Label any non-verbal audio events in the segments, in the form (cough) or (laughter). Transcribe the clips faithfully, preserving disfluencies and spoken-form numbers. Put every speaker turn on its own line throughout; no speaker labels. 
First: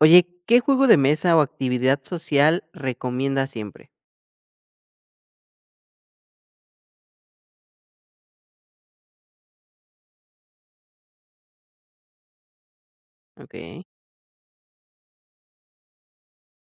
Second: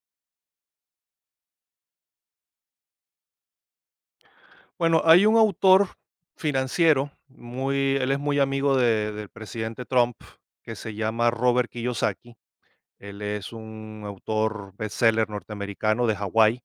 Oye, ¿qué juego de mesa o actividad social recomiendas siempre?
Bueno, hay un autor financiero, muy, él es muy amigo de- del presidente Trump, que se llama Robert Kiyosaki. Él es
Okey,
un autor bestseller norteamericano de Hawái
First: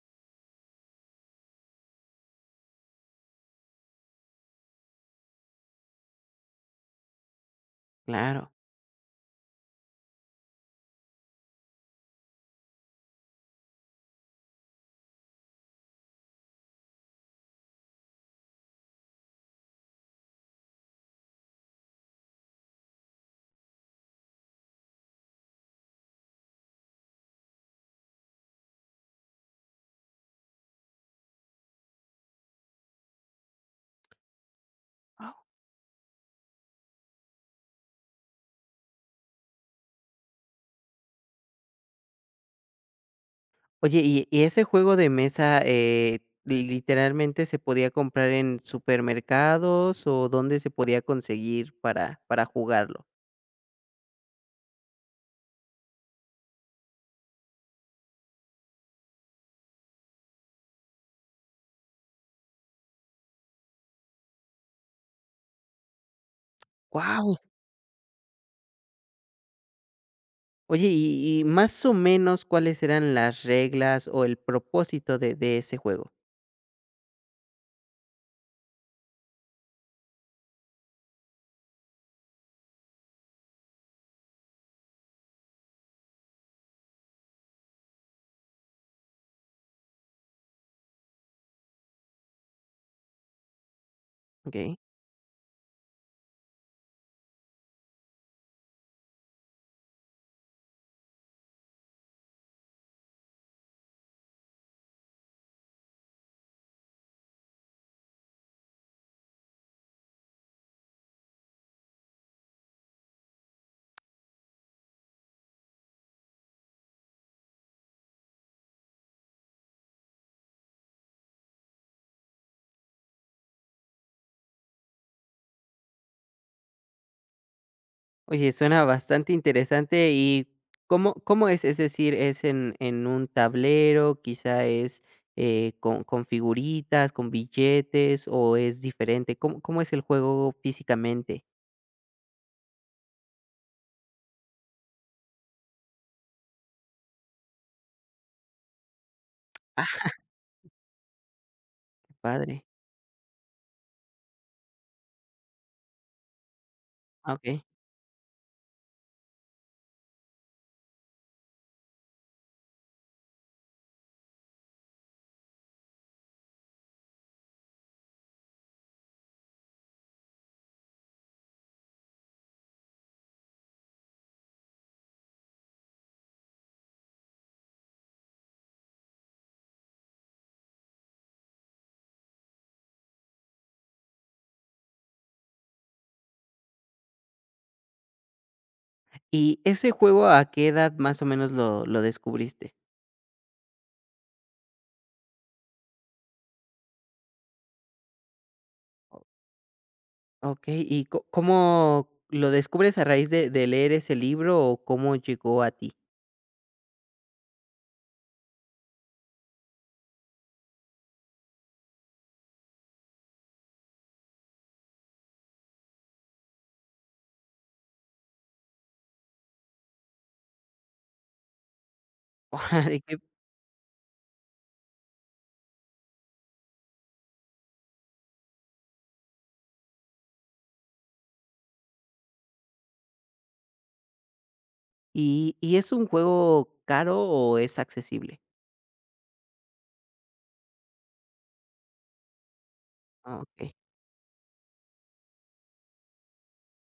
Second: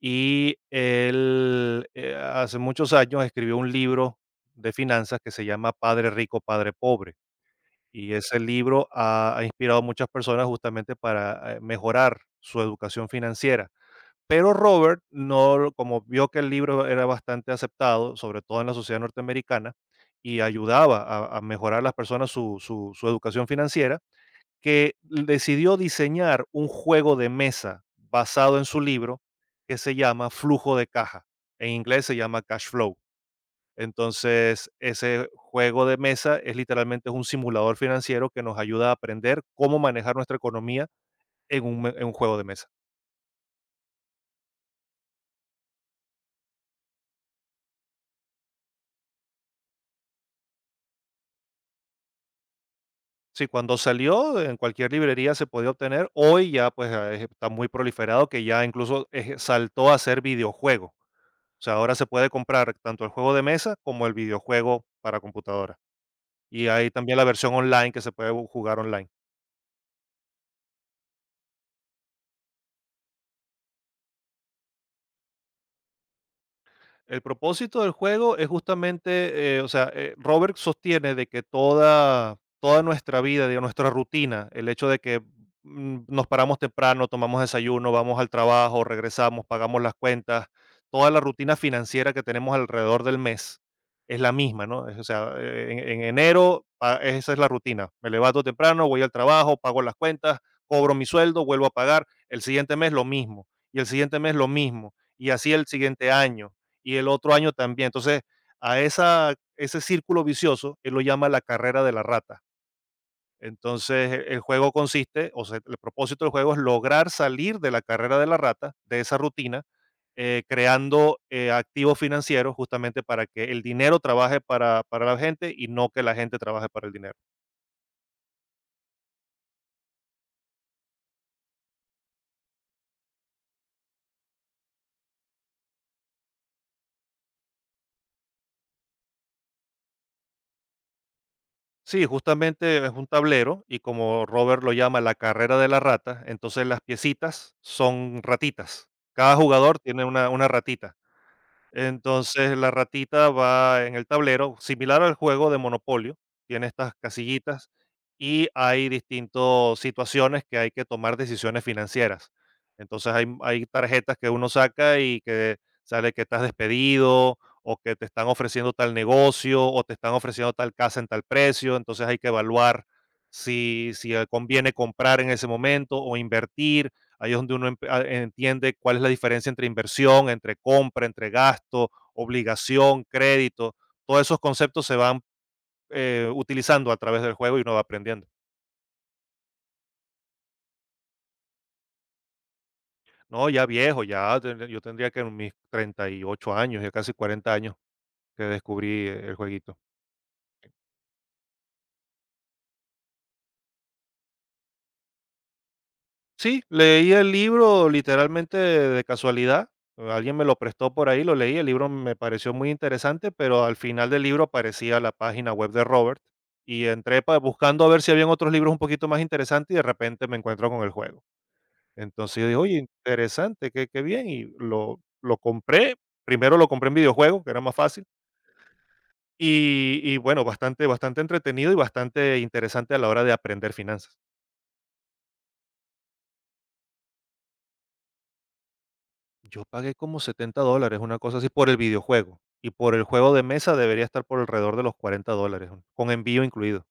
y él eh, hace muchos años escribió un libro de finanzas que se llama Padre Rico, Padre Pobre. Y ese
claro.
libro ha, ha inspirado a muchas personas justamente para eh, mejorar su educación financiera. Pero Robert, no, como vio que el libro era bastante aceptado, sobre todo en la sociedad norteamericana, y ayudaba a a mejorar las personas su su su educación financiera, que decidió diseñar un juego de mesa basado en su libro, que se llama Flujo de Caja. En inglés se llama Cash Flow. Entonces, ese juego de mesa es literalmente un simulador financiero que nos ayuda a aprender cómo manejar nuestra economía en un me en un juego de mesa.
Oye, y y ese juego de mesa, eh, li- ¿literalmente se podía comprar en supermercados o dónde se podía conseguir para para jugarlo?
Sí, cuando salió en cualquier librería se podía obtener. Hoy ya pues ah, es- está muy proliferado que ya incluso eh, saltó a ser videojuego. O sea, ahora se puede comprar tanto el juego de mesa como el videojuego para computadora. Y hay también la
Wow.
versión online que se puede jugar online.
Oye, y y más o menos, ¿cuáles eran las reglas o el propósito de de ese juego?
El propósito del juego es justamente, eh, o sea, eh, Robert sostiene de que toda, toda nuestra vida, digo, nuestra rutina, el hecho de que mm, nos paramos temprano, tomamos desayuno, vamos al trabajo, regresamos, pagamos las cuentas, toda la rutina financiera que tenemos alrededor del mes es la misma,
Okey.
¿no? Es- O sea, eh, en, en enero, pa- esa es la rutina. Me levanto temprano, voy al trabajo, pago las cuentas, cobro mi sueldo, vuelvo a pagar. El siguiente mes lo mismo. Y el siguiente mes lo mismo. Y así el siguiente año y el otro año también. Entonces, a esa, ese círculo vicioso él lo llama la carrera de la rata. Entonces, e- el juego consiste, o sea, el propósito del juego es lograr salir de la carrera de la rata, de esa rutina, eh, creando eh, activos financieros justamente para que el dinero trabaje para, para la gente y no que la gente trabaje para el dinero.
Oye, suena bastante interesante. ¿Y cómo, cómo es? Es decir, ¿es en, en un tablero? ¿Quizá es eh, con, con figuritas, con billetes? ¿O es diferente? ¿Cómo, cómo es el juego físicamente?
Sí, justamente es un tablero y como Robert lo llama la carrera de la rata, entonces las piecitas son ratitas. Cada jugador
Ah,
tiene una, una ratita.
qué
Entonces
padre.
la ratita va en el tablero, similar al juego de Monopolio, tiene estas
Ah, ok.
casillitas y hay distintas situaciones que hay que tomar decisiones financieras. Entonces hay, hay tarjetas que uno saca y que sale que estás despedido o que te están ofreciendo tal negocio o te están ofreciendo tal casa en tal precio. Entonces hay que evaluar si, si eh, conviene comprar en ese momento o invertir. Ahí es donde uno empe- a- entiende cuál es la diferencia entre inversión, entre compra, entre gasto, obligación, crédito. Todos esos conceptos se van eh, utilizando a través del juego y uno va aprendiendo.
¿Y ese juego a qué edad más o menos lo, lo descubriste?
No, ya viejo, ya ten- yo tendría que en mis treinta y ocho años, ya casi cuarenta años que descubrí
O-
el jueguito.
Ok. ¿Y co- cómo lo descubres a raíz de, de leer ese libro o cómo llegó a ti?
Sí, leí el libro literalmente de casualidad. eh, Alguien me lo prestó por ahí, lo leí. El libro me pareció muy interesante, pero al final del libro aparecía la página web de Robert y entré pa- buscando a ver si habían otros libros un poquito más interesantes y de repente me encuentro con el juego. Entonces yo
(laughs)
digo, oye,
Órale, qué-
interesante, qué, qué bien. Y lo, lo compré. Primero lo compré en videojuego, que era más fácil. Y, y bueno, bastante, bastante entretenido y bastante interesante a la hora de aprender finanzas.
¿Y, y es un juego caro o es accesible?
Yo pagué como setenta dólares, una cosa así, por el videojuego, y por el juego
Ah,
de
ok.
mesa debería estar por alrededor de los cuarenta dólares, con envío incluido.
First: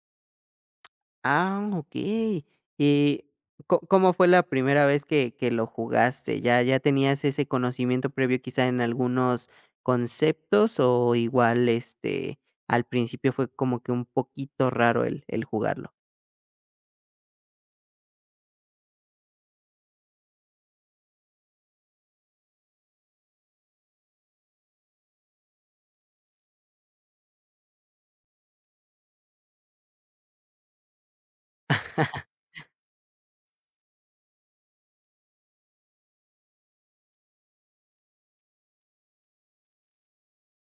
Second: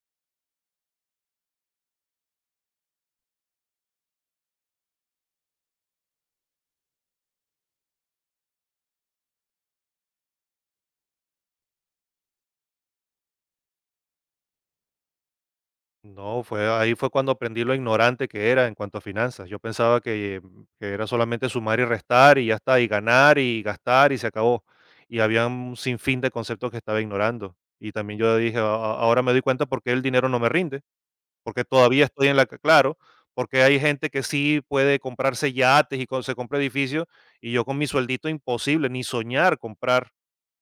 Ah, okey. Y ¿có cómo fue la primera vez que que lo jugaste? ¿Ya ya tenías ese conocimiento previo quizá en algunos conceptos o igual, este, al principio fue como que un poquito raro el el jugarlo?
No, fue ahí fue cuando aprendí lo ignorante que era en cuanto a finanzas. Yo pensaba que, mm, que era solamente sumar y restar y ya está, y ganar y gastar y se acabó. Y había un sinfín de conceptos que estaba ignorando. Y también yo dije: "A a ahora me doy cuenta por qué el dinero no me rinde". Porque todavía estoy en la que, claro, porque hay gente que sí puede comprarse yates y co se compra edificios, y yo con mi sueldito imposible, ni soñar comprar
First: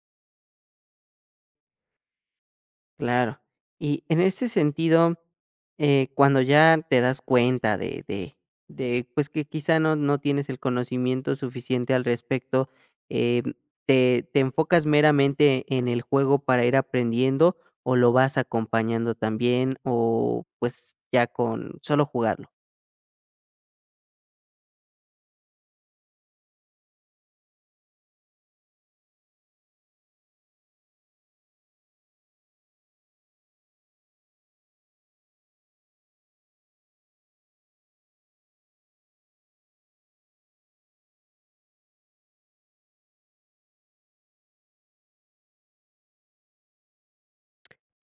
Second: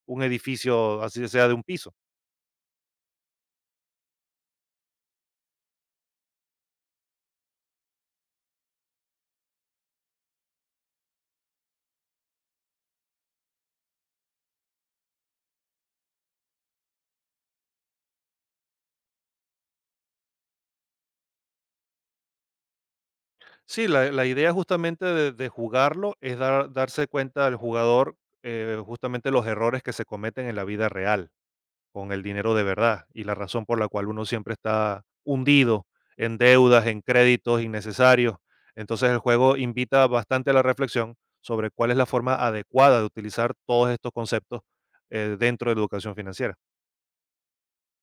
un edificio, así sea de un piso.
Claro. Y en ese sentido, eh, cuando ya te das cuenta de de de, pues, que quizá no no tienes el conocimiento suficiente al respecto, em, ¿te te enfocas meramente en el juego para ir aprendiendo, o lo vas acompañando también, o, pues, ya con solo jugarlo?
Sí, la la idea justamente de de jugarlo es dar darse cuenta al jugador, eh, justamente los errores que se cometen en la vida real, con el dinero de verdad y la razón por la cual uno siempre está hundido en deudas, en créditos innecesarios. Entonces el juego invita bastante a la reflexión sobre cuál es la forma adecuada de utilizar todos estos conceptos eh, dentro de la educación financiera.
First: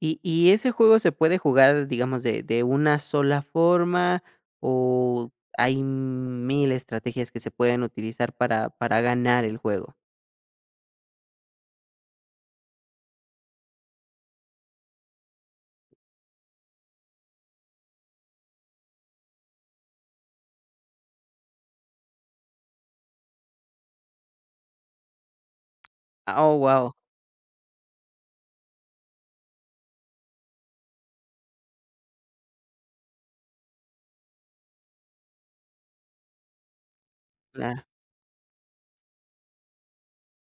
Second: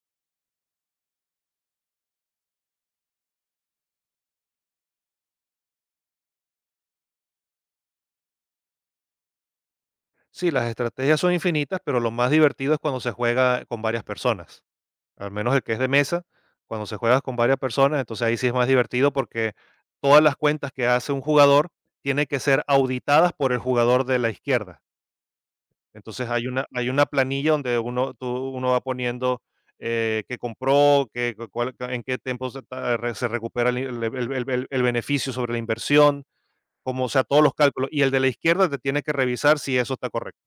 ¿Y y ese juego se puede jugar, digamos, de de una sola forma, o hay mil estrategias que se pueden utilizar para para ganar el juego?
Sí, las estrategias son infinitas, pero lo más divertido es cuando se juega con varias personas, al menos el que es de mesa, cuando se juega con varias personas, entonces ahí sí es más divertido porque todas las cuentas que hace un jugador tienen que ser auditadas por el jugador de la izquierda. Entonces
Ah,
hay
oh,
una hay
wow,
una planilla donde uno tú uno va poniendo, eh, qué compró, qué cu cuál en qué tiempo se ta re se recupera el el el el el el beneficio sobre la inversión, como, o sea, todos los
claro,
cálculos. Y el de la izquierda te tiene que revisar si eso está correcto.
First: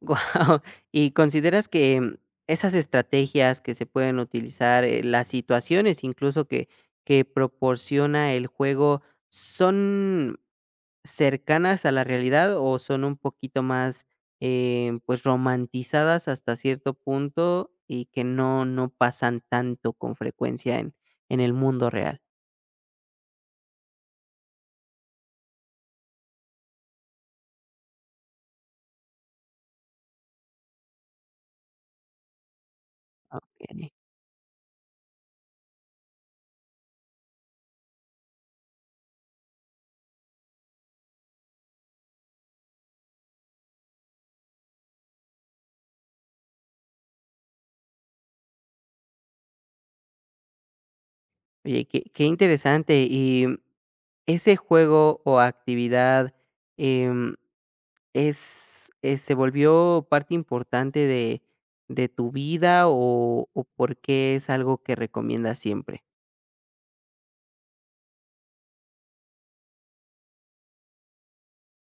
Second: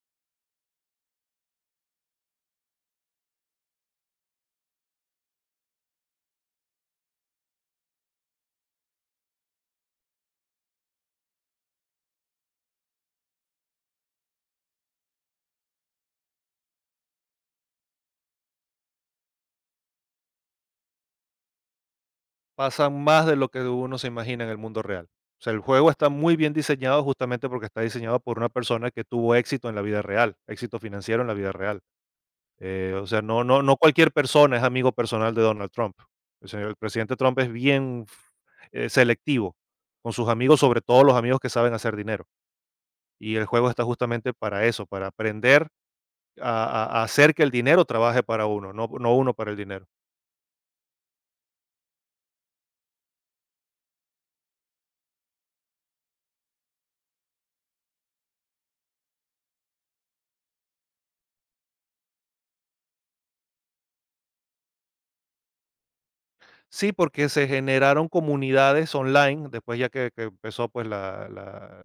guau. (laughs) ¿Y consideras que mm, esas estrategias que se pueden utilizar, eh, las situaciones incluso que que proporciona el juego, son cercanas a la realidad o son un poquito más, eh, pues, romantizadas hasta cierto punto y que no no pasan tanto con frecuencia en en el mundo real?
Pasan más de lo que uno se imagina en el mundo real. O sea, el juego está muy bien diseñado justamente porque está diseñado por una persona que tuvo éxito en la vida real, éxito financiero en la vida real. Eh, o sea, no no no
Okey.
cualquier persona es amigo personal de Donald Trump. O sea, el presidente Trump es bien eh, selectivo con sus amigos, sobre todo los amigos que saben hacer dinero. Y el juego está justamente para eso, para aprender a, a- a hacer que el dinero trabaje para uno, no, no uno para el dinero.
Oye, qué qué interesante. Y mm, ese juego o actividad, em, es eh, ¿se volvió parte importante de de tu vida o o por qué es algo que recomiendas siempre?
Sí, porque se generaron comunidades online después ya que, que empezó pues la, la-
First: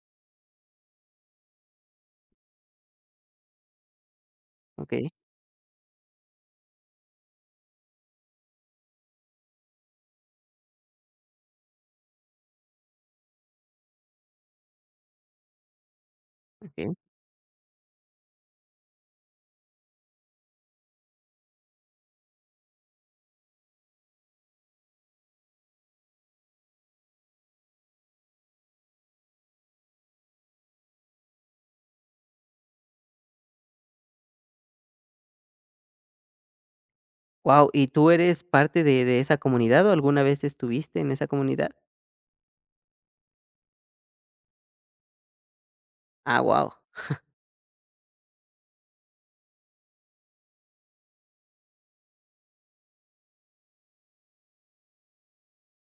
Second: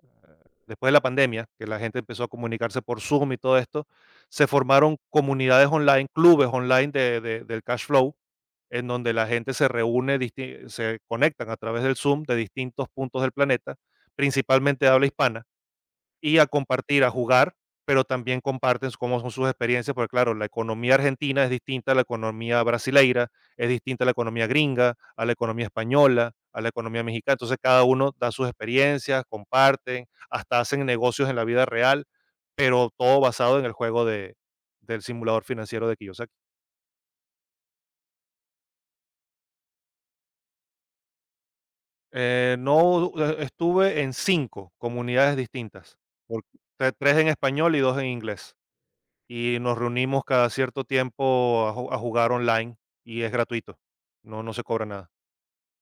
después de la pandemia, que la gente empezó a comunicarse por Zoom y todo esto, se formaron
Okey,
comunidades online, clubes online de- de- del cash flow, en donde la gente se reúne, disti- se conectan a través del Zoom de distintos puntos del planeta, principalmente de habla hispana, y a
okey.
compartir, a jugar, pero también comparten cómo son sus experiencias, porque claro, la economía argentina es distinta a la economía brasileira, es distinta a la economía gringa, a la economía española, a la economía mexicana. Entonces cada uno da sus experiencias, comparten, hasta hacen negocios en la vida real, pero todo basado en el juego de, del simulador financiero de Kiyosaki.
Wow. ¿Y tú eres parte de de esa comunidad o alguna vez estuviste en esa comunidad?
Eh, no, eh, estuve en cinco comunidades distintas,
Ah,
por
wow.
tre tres en español y dos en inglés, y nos reunimos cada cierto tiempo a ju a jugar online y es gratuito, no no se cobra nada.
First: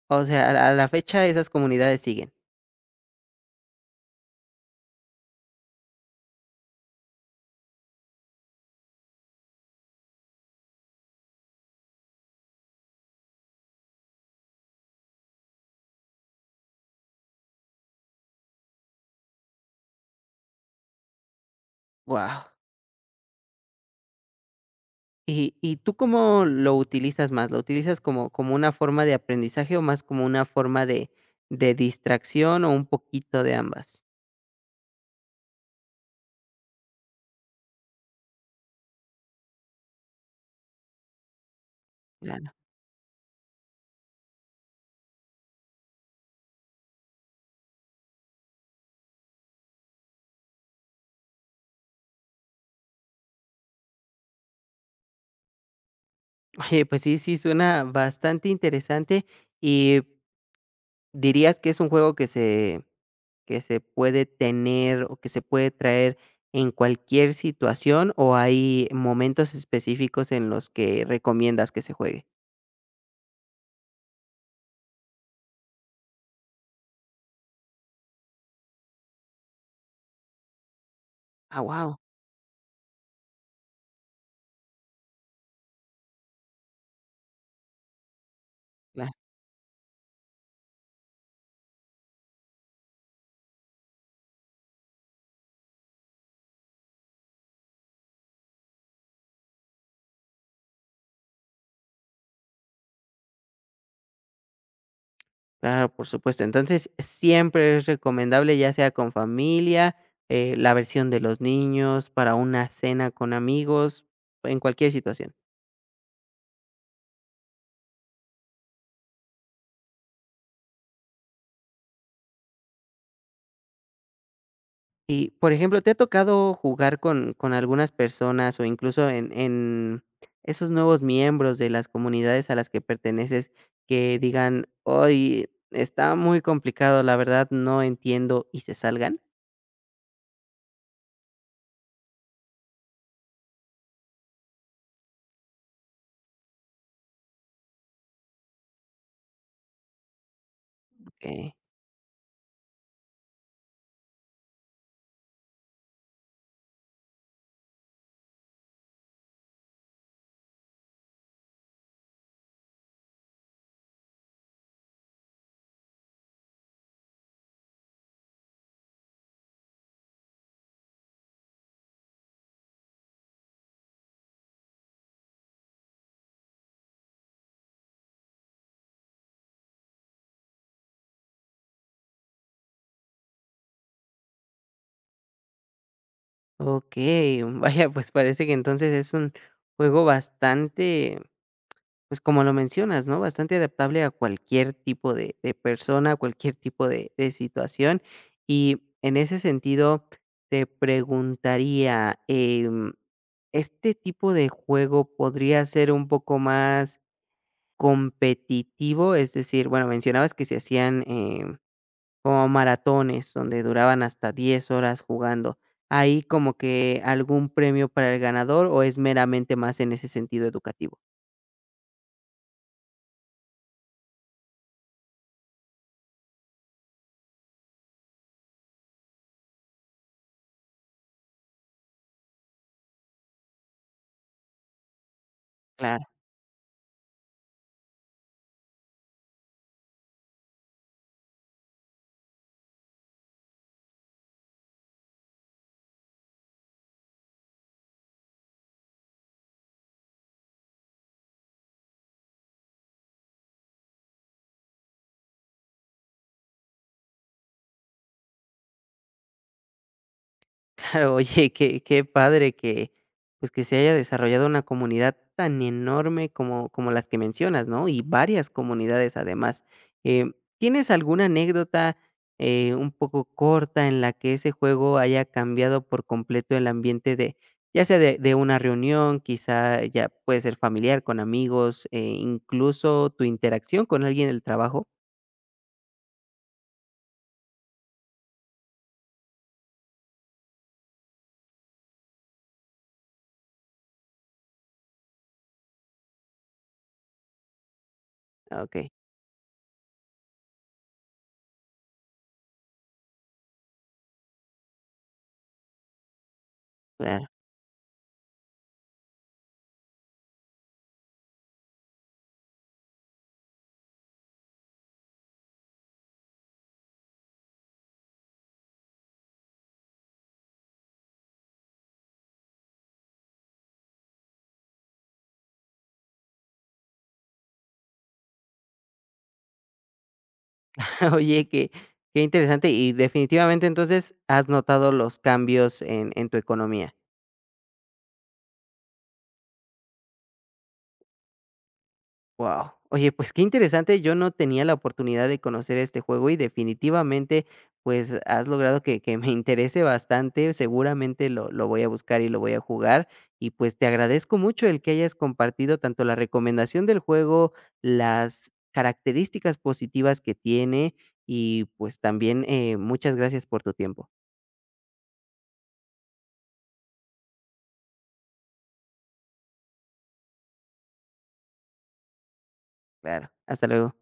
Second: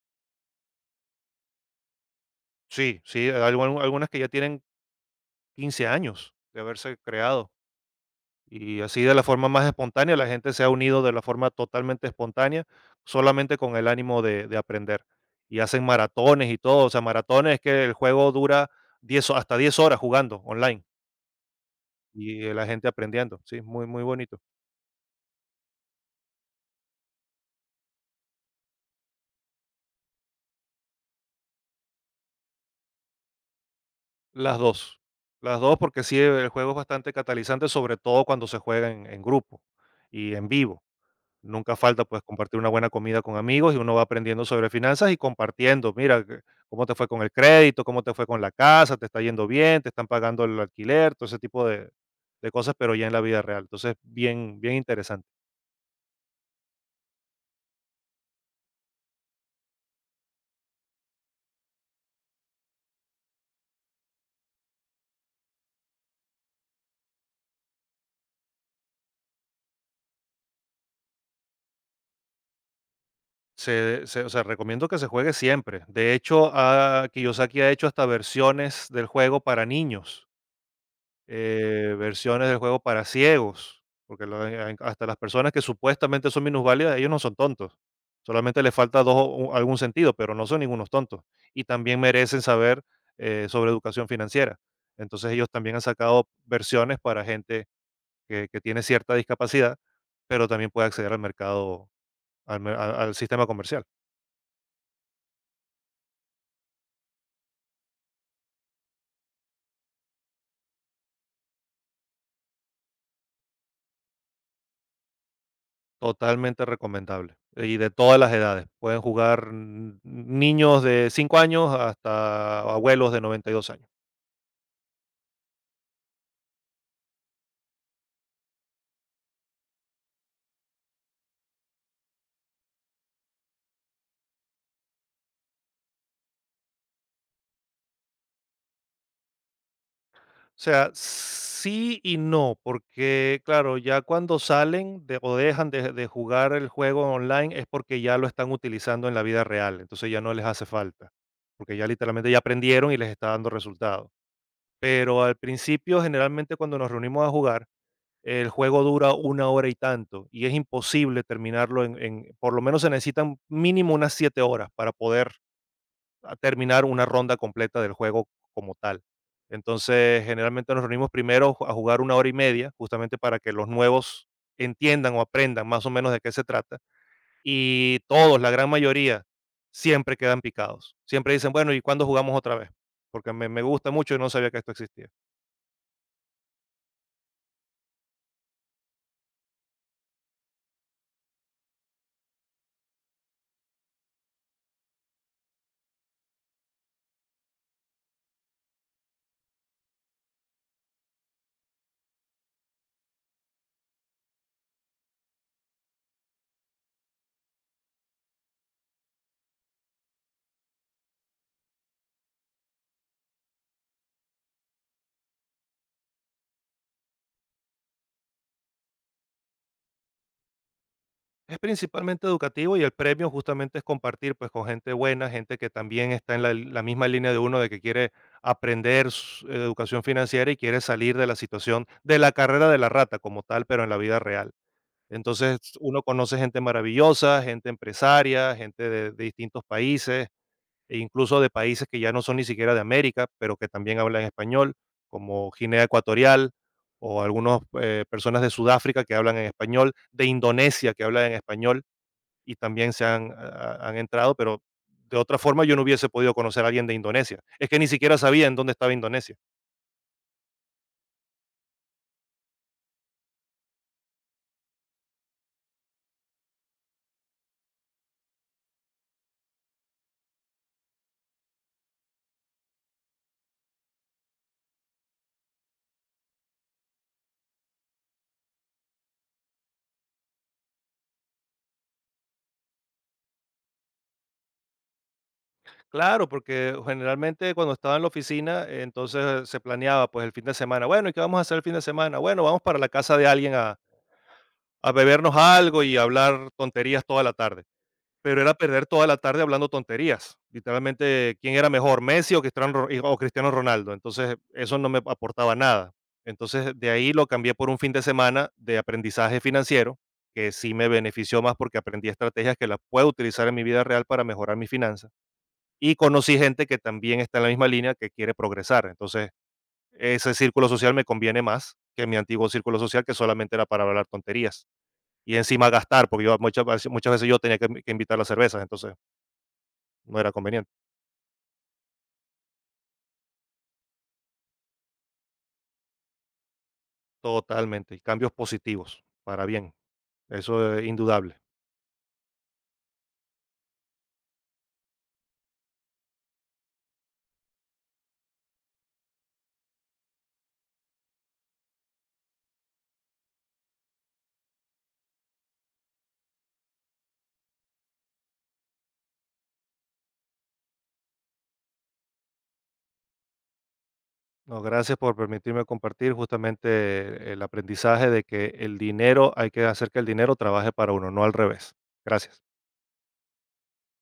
O sea, a la a la fecha esas comunidades siguen.
Sí, sí, algu algunas que ya tienen quince años de haberse creado, y así de la forma más espontánea, la gente se ha unido de la forma totalmente espontánea, solamente con el ánimo de de aprender, y hacen maratones y todo, o sea, maratones que el juego dura diez hasta diez horas jugando online. Y,
Wow.
eh, la gente aprendiendo, sí, muy, muy bonito.
¿Y y tú cómo lo utilizas más? ¿Lo utilizas como como una forma de aprendizaje o más como una forma de de distracción o un poquito de ambas?
Las dos, las dos, porque sí, el juego es bastante catalizante, sobre todo cuando se juega en en grupo y en vivo. Nunca falta, pues,
Claro.
compartir una buena comida con amigos y uno va aprendiendo sobre finanzas y compartiendo. Mira, que cómo te fue con el crédito, cómo te fue con la casa, te está yendo bien, te están pagando el alquiler, todo ese tipo de de cosas, pero ya en la vida real. Entonces, bien, bien interesante.
Oye, pues sí, sí, suena bastante interesante, y ¿dirías que es un juego que se que se puede tener o que se puede traer en cualquier situación, o hay momentos específicos en los que recomiendas que se juegue?
Se se o sea, recomiendo que se juegue siempre. De hecho, ah, Kiyosaki ha hecho hasta versiones del juego para niños,
Ah,
eh,
wow.
versiones del juego para ciegos, porque lo han hasta las personas que supuestamente son minusválidas, ellos no son tontos. Solamente les falta
Claro.
dos o un- algún sentido, pero no son ningunos tontos. Y también merecen saber, eh, sobre educación financiera. Entonces, ellos también han sacado versiones para gente que que tiene cierta discapacidad, pero también puede acceder al mercado, al mer a al sistema comercial.
Claro, por supuesto. Entonces, siempre es recomendable, ya sea con familia, eh, la versión de los niños, para una cena con amigos, en cualquier situación.
Totalmente recomendable, y de todas las edades. Pueden jugar n niños de cinco años hasta abuelos de noventa y dos años.
Y, por ejemplo, ¿te ha tocado jugar con, con, algunas personas o incluso en, en esos nuevos miembros de las comunidades a las que perteneces que digan, hoy está muy complicado, la verdad no entiendo y se salgan?
O sea, sí y no, porque, claro, ya cuando salen de o dejan de de jugar el juego online es porque ya lo están utilizando en la vida real, entonces ya no les hace falta,
Ok,
porque ya literalmente ya aprendieron y les está dando resultado. Pero al principio, generalmente, cuando nos reunimos a jugar El juego dura una hora y tanto, y es imposible terminarlo en en por lo menos se necesitan mínimo unas siete horas para poder a terminar una ronda completa del juego como tal. Entonces, generalmente nos reunimos primero a jugar una hora y media, justamente para que los nuevos entiendan o aprendan más o menos de qué se trata, y todos, la gran mayoría, siempre quedan picados. Siempre dicen: "Bueno, ¿y cuándo jugamos otra vez? Porque me me gusta mucho y no sabía que esto existía".
ok, (laughs) vaya, pues parece que entonces es un juego bastante. Pues, como lo mencionas, ¿no? Bastante adaptable a cualquier tipo de de persona, a cualquier tipo de de situación. Y en ese sentido, te preguntaría, em, ¿este tipo de juego podría ser un poco más competitivo? Es decir, bueno, mencionabas que se hacían, em, como maratones, donde duraban hasta diez horas jugando. ¿Hay como que algún premio para el ganador, o es meramente más en ese sentido educativo?
Es principalmente educativo y el premio justamente es compartir pues con gente buena, gente que también está en la, la misma línea de uno de que quiere aprender s- educación financiera y quiere salir de la situación de la carrera de la rata como tal, pero en la vida real. Entonces uno conoce gente maravillosa, gente empresaria, gente de, de distintos países e incluso de países que ya no son ni siquiera de América, pero que también hablan español, como Guinea Ecuatorial o algunas personas de Sudáfrica que hablan en español, de Indonesia que hablan en español y también se han, ha- han entrado, pero de otra forma yo no hubiese podido conocer a alguien de Indonesia. Es que ni siquiera sabía en dónde estaba Indonesia.
Claro, oye, qué qué padre que, pues, que se haya desarrollado una comunidad tan enorme como como las que mencionas, ¿no? Y varias comunidades además. Em, ¿tienes alguna anécdota, eh, un poco corta en la que ese juego haya cambiado por completo el ambiente de, ya sea de de una reunión, quizá ya puede ser familiar, con amigos, eh, incluso tu interacción con alguien del trabajo?
Claro, porque generalmente cuando estaba en la oficina, eh, entonces se planeaba pues el fin de semana. Bueno, ¿y qué vamos a hacer el fin de semana? Bueno, vamos para la casa de alguien a, a bebernos algo y hablar tonterías toda la tarde. Pero era
Ah,
perder toda la tarde hablando tonterías. Literalmente, ¿quién era mejor, Messi o Cristiano Ro- o Cristiano Ronaldo? Entonces, eso no me aportaba nada. Entonces, de ahí lo cambié por un fin de semana de aprendizaje financiero, que sí me benefició más porque aprendí estrategias que las puedo utilizar en mi vida real para mejorar mis finanzas. Y conocí gente que también está en la misma línea que quiere progresar. Entonces, ese círculo social me conviene más que mi antiguo círculo social, que solamente era para hablar tonterías y encima gastar, porque yo muchas, veces- muchas veces yo tenía que, que invitar las cervezas, entonces no era conveniente,
(laughs) Oye, qué qué interesante. Y definitivamente, entonces, has notado los cambios en en tu economía.
Totalmente. Y cambios positivos, para bien, eso es indudable.
Wow. Oye, pues, qué interesante. Yo no tenía la oportunidad de conocer este juego y definitivamente, pues, has logrado que que me (laughs) interese bastante. Seguramente lo lo voy a buscar y lo voy a jugar. Y, pues, te agradezco mucho el que hayas compartido tanto la recomendación del juego, las características positivas que tiene y, pues, también, eh, muchas gracias por tu tiempo.
No, gracias por permitirme compartir justamente el aprendizaje de que el dinero, hay que hacer que el dinero trabaje para uno, no al revés. Gracias.
Claro, hasta luego.